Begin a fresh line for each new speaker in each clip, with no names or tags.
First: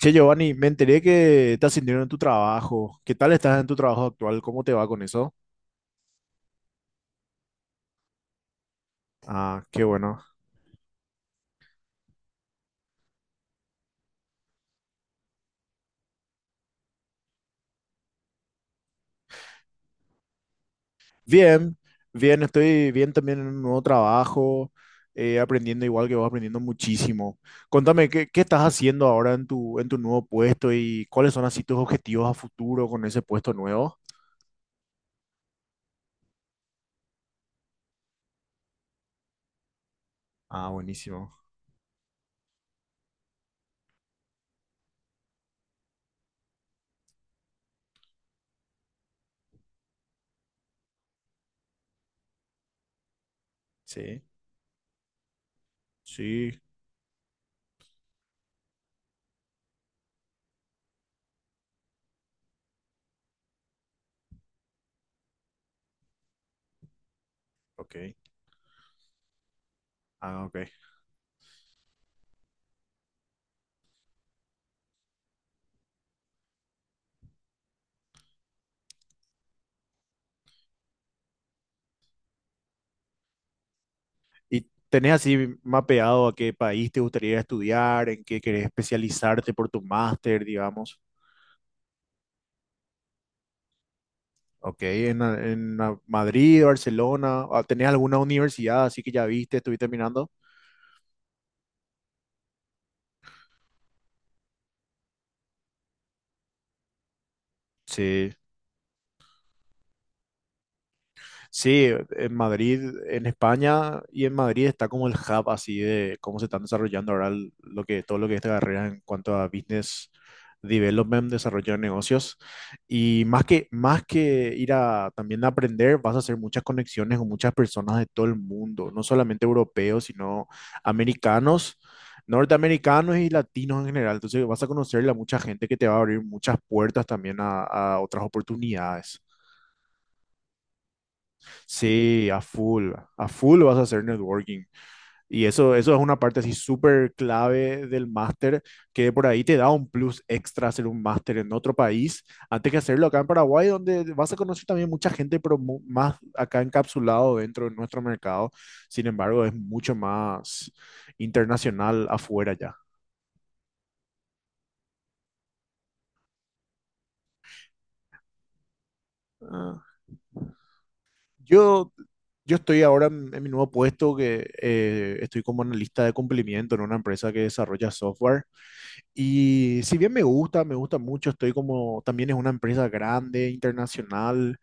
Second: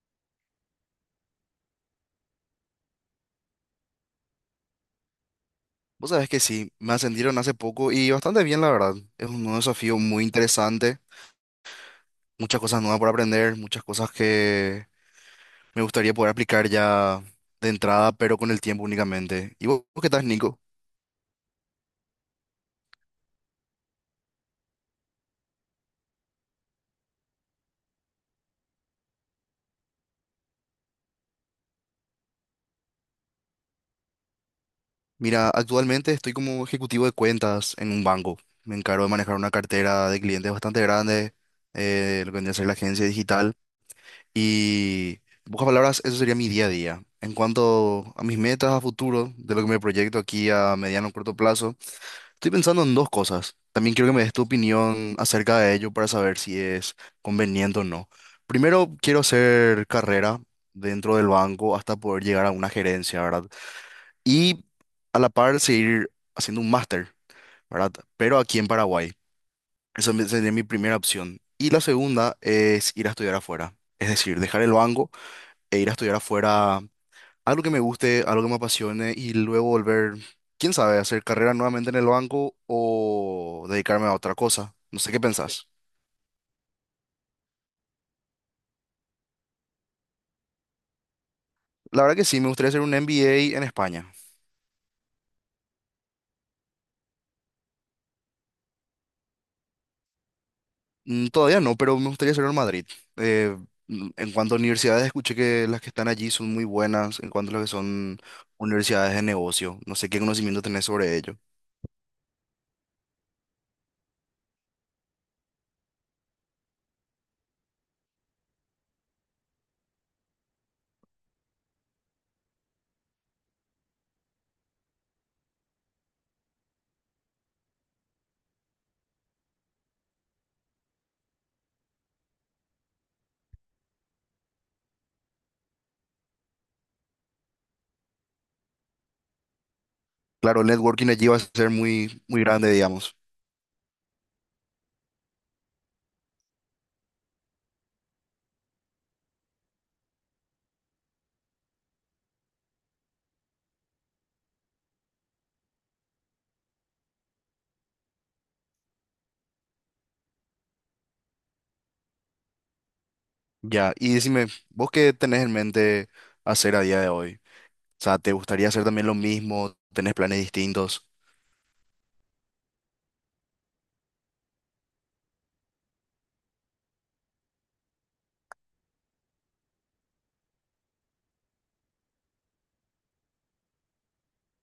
Che, Giovanni, me enteré que estás sintiendo en tu trabajo. ¿Qué tal estás en tu trabajo actual? ¿Cómo te va con eso?
Vos sabés que sí, me ascendieron hace poco y bastante bien, la verdad. Es un nuevo
Ah, qué
desafío
bueno.
muy interesante, muchas cosas nuevas por aprender, muchas cosas que me gustaría poder aplicar ya de entrada, pero con el tiempo únicamente. ¿Y vos qué tal, Nico?
Bien, bien, estoy bien también en un nuevo trabajo, aprendiendo igual que vos, aprendiendo muchísimo. Contame, ¿qué estás haciendo ahora en tu nuevo puesto y cuáles son así tus objetivos a futuro con ese puesto nuevo?
Mira, actualmente estoy como ejecutivo de cuentas en un banco. Me encargo de manejar una cartera de clientes
Ah,
bastante grande,
buenísimo.
lo que vendría a ser la agencia digital. Y, en pocas palabras, eso sería mi día a día. En cuanto a mis metas a futuro, de lo que me proyecto aquí a mediano o corto plazo, estoy pensando en dos cosas. También quiero que
Sí,
me des tu opinión acerca de ello para saber si
sí,
es conveniente o no. Primero, quiero hacer carrera dentro del banco hasta poder llegar a una gerencia, ¿verdad? Y a la par seguir haciendo un máster, ¿verdad?
ok.
Pero aquí en Paraguay.
Ah,
Sería
ok.
mi primera opción. Y la segunda es ir a estudiar afuera. Es decir, dejar el banco e ir a estudiar afuera algo que me guste, algo que me apasione y luego volver, quién sabe, a hacer carrera nuevamente en el banco o dedicarme a otra
¿Y
cosa. No sé
tenés
qué
así
pensás.
mapeado a qué país te gustaría estudiar, en qué querés especializarte por tu máster, digamos?
La verdad que sí, me gustaría hacer un MBA en España.
Ok, en Madrid, Barcelona, ¿tenés alguna universidad así que ya viste, estuviste mirando?
Todavía no, pero me gustaría hacerlo en Madrid. Eh, en cuanto a universidades, escuché que las que están allí son muy buenas en cuanto a lo que son
Sí.
universidades de negocio. No sé qué conocimiento tenés sobre ello.
Sí, en Madrid, en España y en Madrid está como el hub así de cómo se están desarrollando ahora todo lo que es esta carrera en cuanto a business development, desarrollo de negocios. Y más que ir a también a aprender, vas a hacer muchas conexiones con muchas personas de todo el mundo, no solamente europeos, sino americanos, norteamericanos y latinos en general. Entonces vas a conocerle a mucha gente que te va a abrir muchas puertas también a otras oportunidades.
Claro, el networking allí va a ser muy,
Sí, a
muy grande,
full,
digamos.
a full vas a hacer networking. Y eso es una parte así súper clave del máster, que por ahí te da un plus extra hacer un máster en otro país, antes que hacerlo acá en Paraguay, donde vas a conocer también mucha gente, pero más acá encapsulado dentro de nuestro mercado. Sin embargo, es mucho más internacional afuera ya.
Ya, y decime, ¿vos qué tenés en mente hacer a día de hoy? O sea, ¿te gustaría hacer también lo mismo?
Ah.
¿Tenés planes distintos?
Yo, yo estoy ahora en mi nuevo puesto que estoy como analista de cumplimiento en una empresa que desarrolla software. Y si bien me gusta mucho, estoy como, también es una empresa grande, internacional,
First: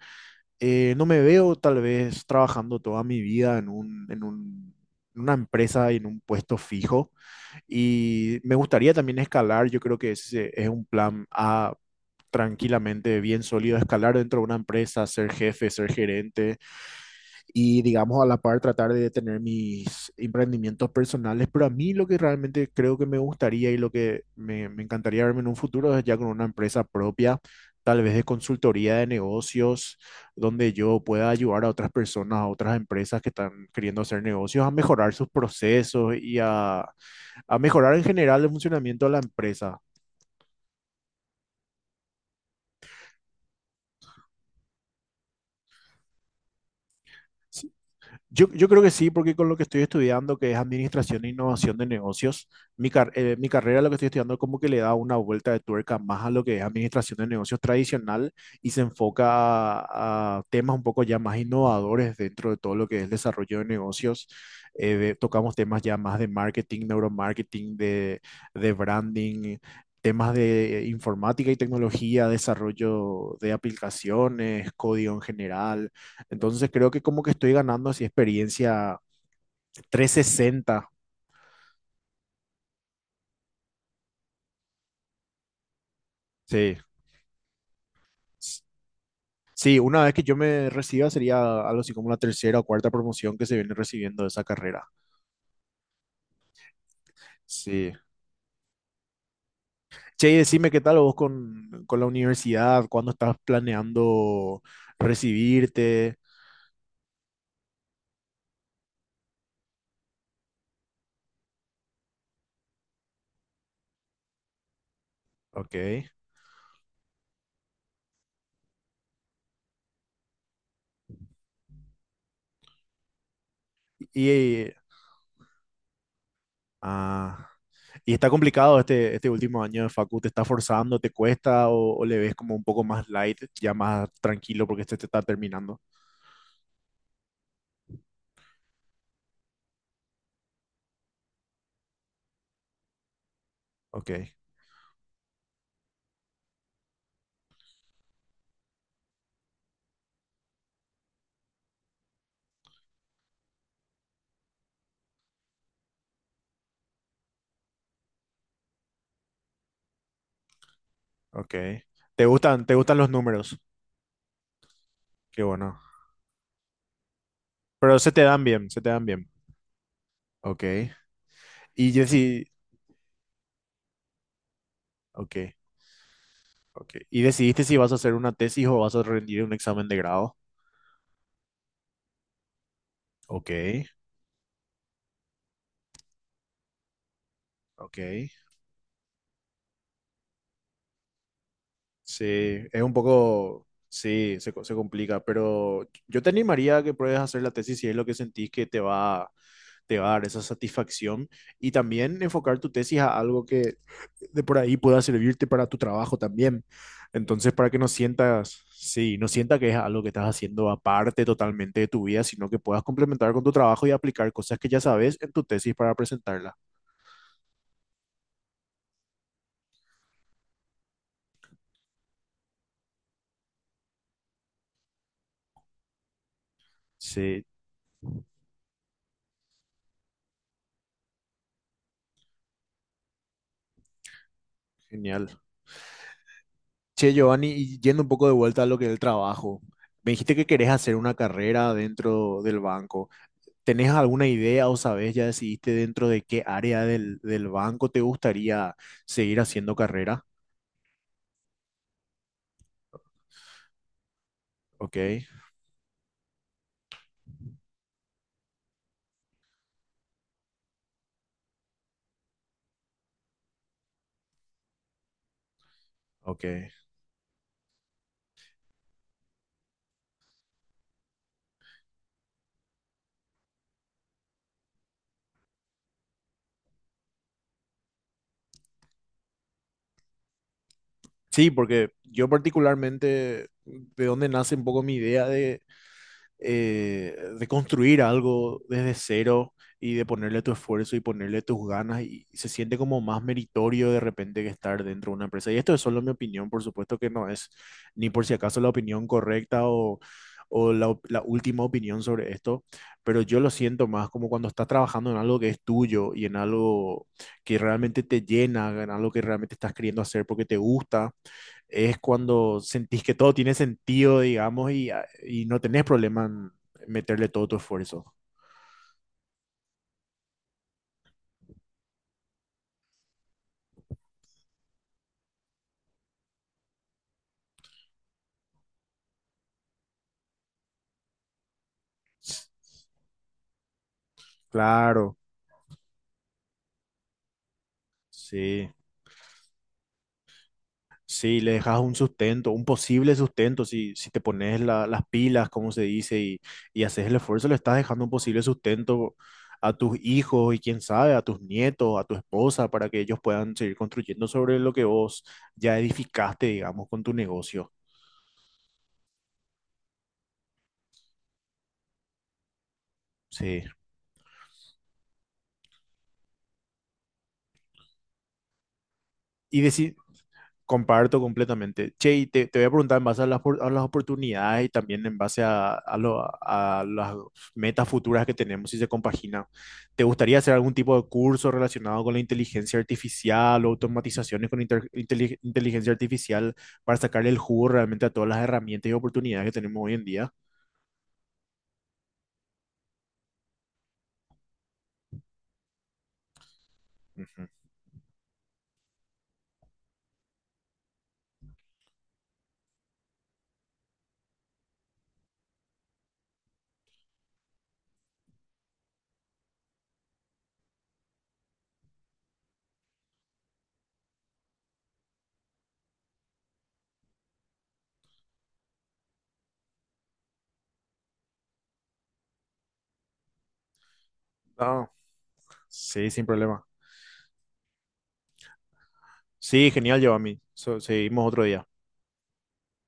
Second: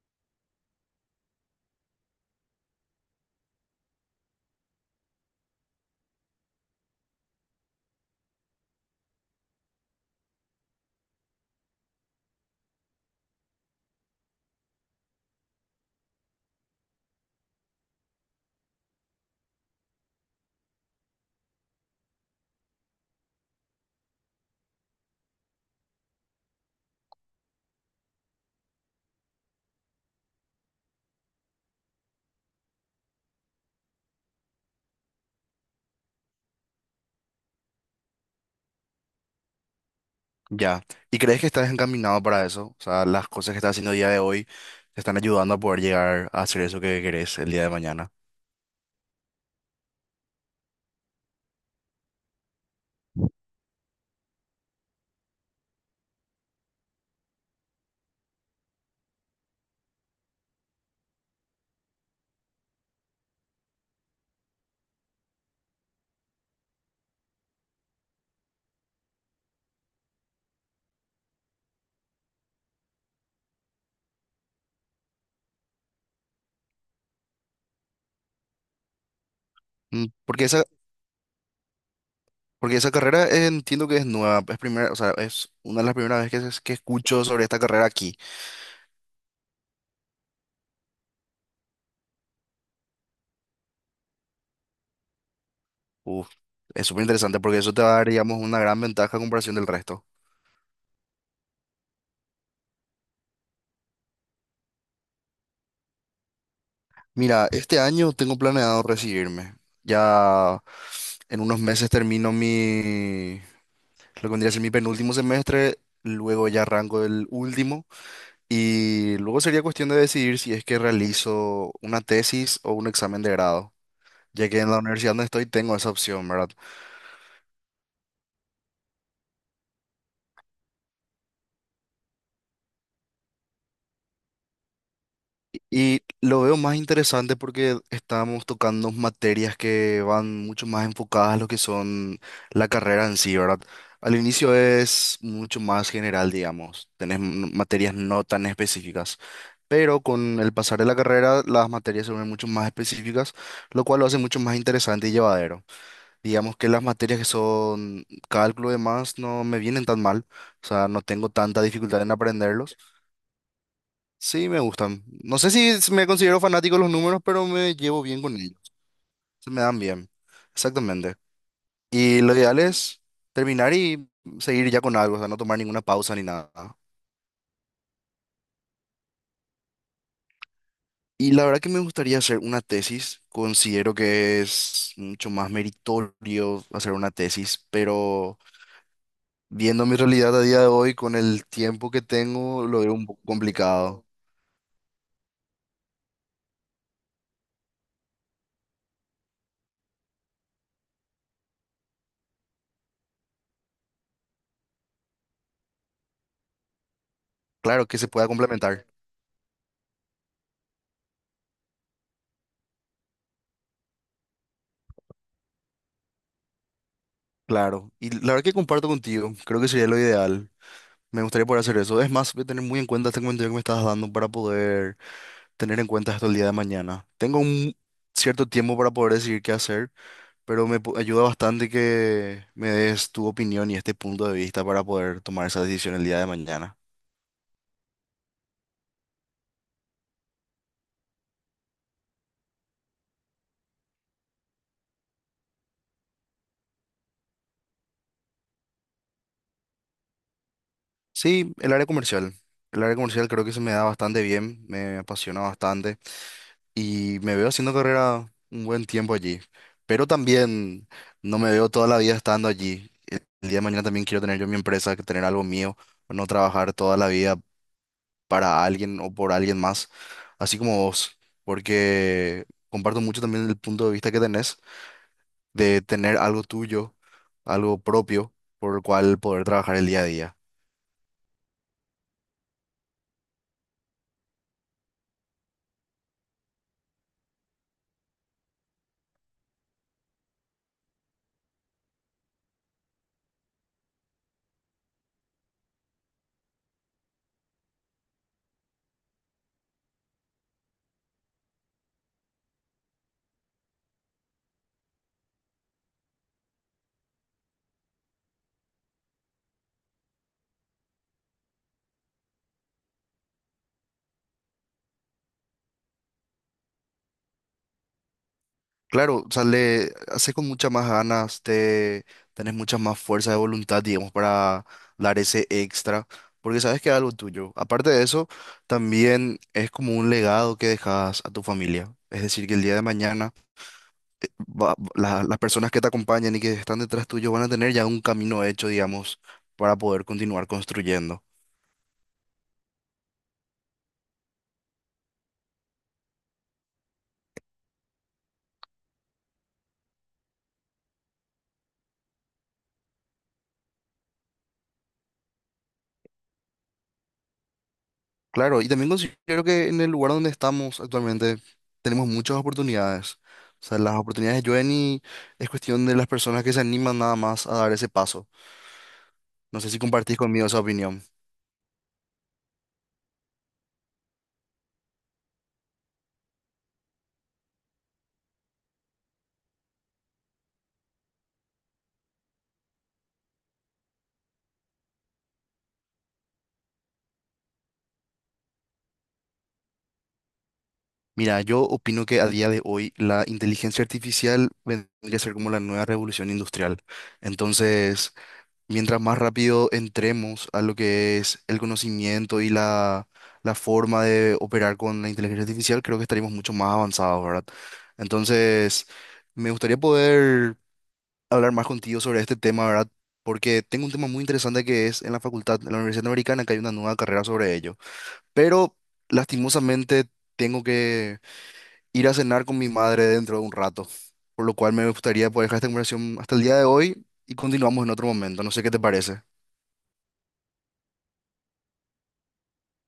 no me veo tal vez trabajando toda mi vida en una empresa y en un puesto fijo. Y me gustaría también escalar, yo creo que ese es un plan A tranquilamente bien sólido, escalar dentro de una empresa, ser jefe, ser gerente y digamos a la par tratar de tener mis emprendimientos personales, pero a mí lo que realmente creo que me gustaría y lo que me encantaría verme en un futuro es ya con una empresa propia, tal vez de consultoría de negocios, donde yo pueda ayudar a otras personas, a otras empresas que están queriendo hacer negocios, a mejorar sus procesos y a mejorar en general el funcionamiento de la empresa.
Ya. ¿Y crees que estás encaminado para eso? O sea, las cosas que estás haciendo el día de hoy te están ayudando a poder llegar a hacer eso que querés el día de mañana.
Yo creo que sí, porque con lo que estoy estudiando, que es Administración e Innovación de Negocios, mi carrera, lo que estoy estudiando, como que le da una vuelta de tuerca más a lo que es Administración de Negocios tradicional y se enfoca a temas un poco ya más innovadores dentro de todo lo que es desarrollo de negocios. Tocamos temas ya más de marketing, neuromarketing, de branding, temas de informática y tecnología, desarrollo de aplicaciones, código en general. Entonces creo que como que estoy ganando así experiencia
Mm,
trescientos
Porque esa,
sesenta
porque esa carrera entiendo que es nueva, es primera, o sea, es una de las primeras veces que
Sí.
escucho sobre esta carrera aquí.
S- Sí, una vez que yo me reciba sería algo así como la tercera o cuarta promoción que se viene recibiendo de esa carrera.
Uf, es súper interesante porque eso te va
Sí.
a dar, digamos, una gran ventaja a comparación del resto.
Che, y decime qué tal vos con la universidad, cuándo estás planeando recibirte.
Mira, este año tengo planeado recibirme. Ya en unos meses termino mi, lo que vendría a ser mi penúltimo semestre,
Ok.
luego ya arranco el último y luego sería cuestión de decidir si es que realizo una tesis o un examen de grado, ya que en
Y,
la universidad donde estoy tengo esa opción, ¿verdad?
ah, y está complicado este último año de facu, ¿te está forzando, te cuesta o le ves como un poco más light, ya más tranquilo porque este te está terminando?
Y lo veo más interesante porque estamos tocando materias que van mucho más enfocadas a lo que son la carrera en sí, ¿verdad? Al
Ok,
inicio es mucho más general, digamos. Materias no tan específicas. Pero con el pasar de la carrera, las materias se vuelven mucho más específicas, lo cual lo hace mucho más interesante y llevadero. Digamos que las materias que son cálculo y demás no me vienen tan mal, o sea, no tengo
ok.
tanta dificultad en
¿Te gustan, te
aprenderlos.
gustan los números?
Sí, me gustan. No
Qué
sé si
bueno.
s- me considero fanático de los números, pero me
Pero
llevo
se te
bien con
dan
ellos.
bien, se te dan bien.
Se me dan bien.
Ok.
Exactamente.
Y
Y lo
deci-
ideal es terminar y seguir ya con algo, o sea,
ok,
no tomar ninguna pausa ni nada.
ok. ¿Y decidiste si vas a hacer una tesis o vas a rendir un examen de grado?
Y la verdad que me gustaría hacer una tesis.
Ok,
Considero que es mucho más meritorio hacer una tesis,
ok.
pero viendo mi realidad a día de hoy, con el tiempo que
Sí,
tengo,
es
lo
un
veo un poco
poco,
complicado.
sí, se complica, pero yo te animaría a que pruebes a hacer la tesis si es lo que sentís que te va a dar esa satisfacción y también enfocar tu tesis a algo que de por ahí pueda servirte para tu trabajo también. Entonces, para que
Claro
no
que se pueda
sientas,
complementar.
sí, no sienta que es algo que estás haciendo aparte totalmente de tu vida, sino que puedas complementar con tu trabajo y aplicar cosas que ya sabes en tu tesis para presentarla.
Claro. Y la verdad que comparto contigo. Creo que sería lo ideal. Me gustaría poder hacer eso. Es más, voy a tener muy en cuenta este comentario que me estás dando para poder tener en cuenta esto el día de mañana. Tengo
Sí,
un cierto tiempo para poder decidir qué hacer, pero ayuda bastante que me des tu opinión y este punto de vista para poder
genial.
tomar esa decisión el día de mañana.
Che, Giovanni, y yendo un poco de vuelta a lo que es el trabajo, me dijiste que querés hacer una carrera dentro del banco. ¿Tenés alguna idea o sabes, ya decidiste dentro de qué área del banco te gustaría seguir haciendo carrera?
Sí, el área comercial. El área comercial creo que se me da bastante bien,
Ok,
me apasiona bastante, y me veo haciendo carrera un buen tiempo allí, pero también no me veo toda la vida estando allí. El día de mañana también quiero tener yo mi empresa, que tener algo mío, no
ok.
trabajar toda la vida para alguien o por alguien más, así como vos, porque comparto mucho también el punto de vista que tenés de tener algo tuyo, algo propio, por el cual poder trabajar el día a día.
Sí, porque yo particularmente, de dónde nace un poco mi idea de construir algo desde cero y de ponerle tu esfuerzo y ponerle tus ganas y se siente como más meritorio de repente que estar dentro de una empresa. Y esto es solo mi opinión, por supuesto que no es ni por si acaso la opinión correcta o la última opinión sobre esto, pero yo lo siento más como cuando estás trabajando en algo que es tuyo y en algo que realmente te llena, en algo que realmente estás queriendo hacer porque te gusta es cuando sentís que todo tiene sentido, digamos, y no tenés problema en meterle todo tu esfuerzo.
Claro, o sea, le haces con muchas más ganas, te tenés mucha más fuerza de voluntad, digamos, para dar ese extra, porque sabes que es algo tuyo. Aparte de eso, también es como un legado que dejas a tu familia. Es decir, que el día de mañana
Claro,
las personas que te acompañan y que están detrás tuyo van a tener ya un camino hecho,
sí.
digamos, para poder continuar construyendo.
Sí, le dejas un sustento, un posible sustento, si te pones las pilas, como se dice, y haces el esfuerzo, le estás dejando un posible sustento a tus hijos y quién sabe, a tus nietos, a tu esposa, para que ellos puedan seguir construyendo sobre lo que vos ya edificaste, digamos, con tu negocio.
Claro, y también considero que en el lugar donde estamos actualmente tenemos muchas oportunidades.
Sí.
O sea, las oportunidades llueven y es cuestión de las personas que se animan nada más a dar ese paso. No
Y
sé si
decir,
compartís conmigo esa opinión.
comparto completamente. Che, y te voy a preguntar en base a las oportunidades y también en base a las metas futuras que tenemos, si se compagina. ¿Te gustaría hacer algún tipo de curso relacionado con la inteligencia artificial o automatizaciones con inteligencia artificial para sacarle el jugo realmente a todas las herramientas y oportunidades que tenemos hoy en día?
Mira, yo opino que a día de hoy la inteligencia artificial vendría a ser como la nueva revolución industrial.
Ujú.
Entonces, mientras más rápido entremos a lo que es el conocimiento y la forma de operar con la inteligencia artificial, creo que estaríamos mucho más avanzados, ¿verdad? Entonces, me gustaría poder hablar más contigo sobre este tema, ¿verdad? Porque tengo un tema muy interesante que es en la facultad, en la Universidad Americana, que hay una nueva carrera sobre ello. Pero, lastimosamente, tengo que ir a cenar con mi madre dentro de un rato, por lo cual me
No,
gustaría poder dejar esta
sí,
conversación
sin
hasta el día de
problema.
hoy y continuamos en otro momento. No sé qué te parece.
Sí, genial, Giovanni. Seguimos otro día.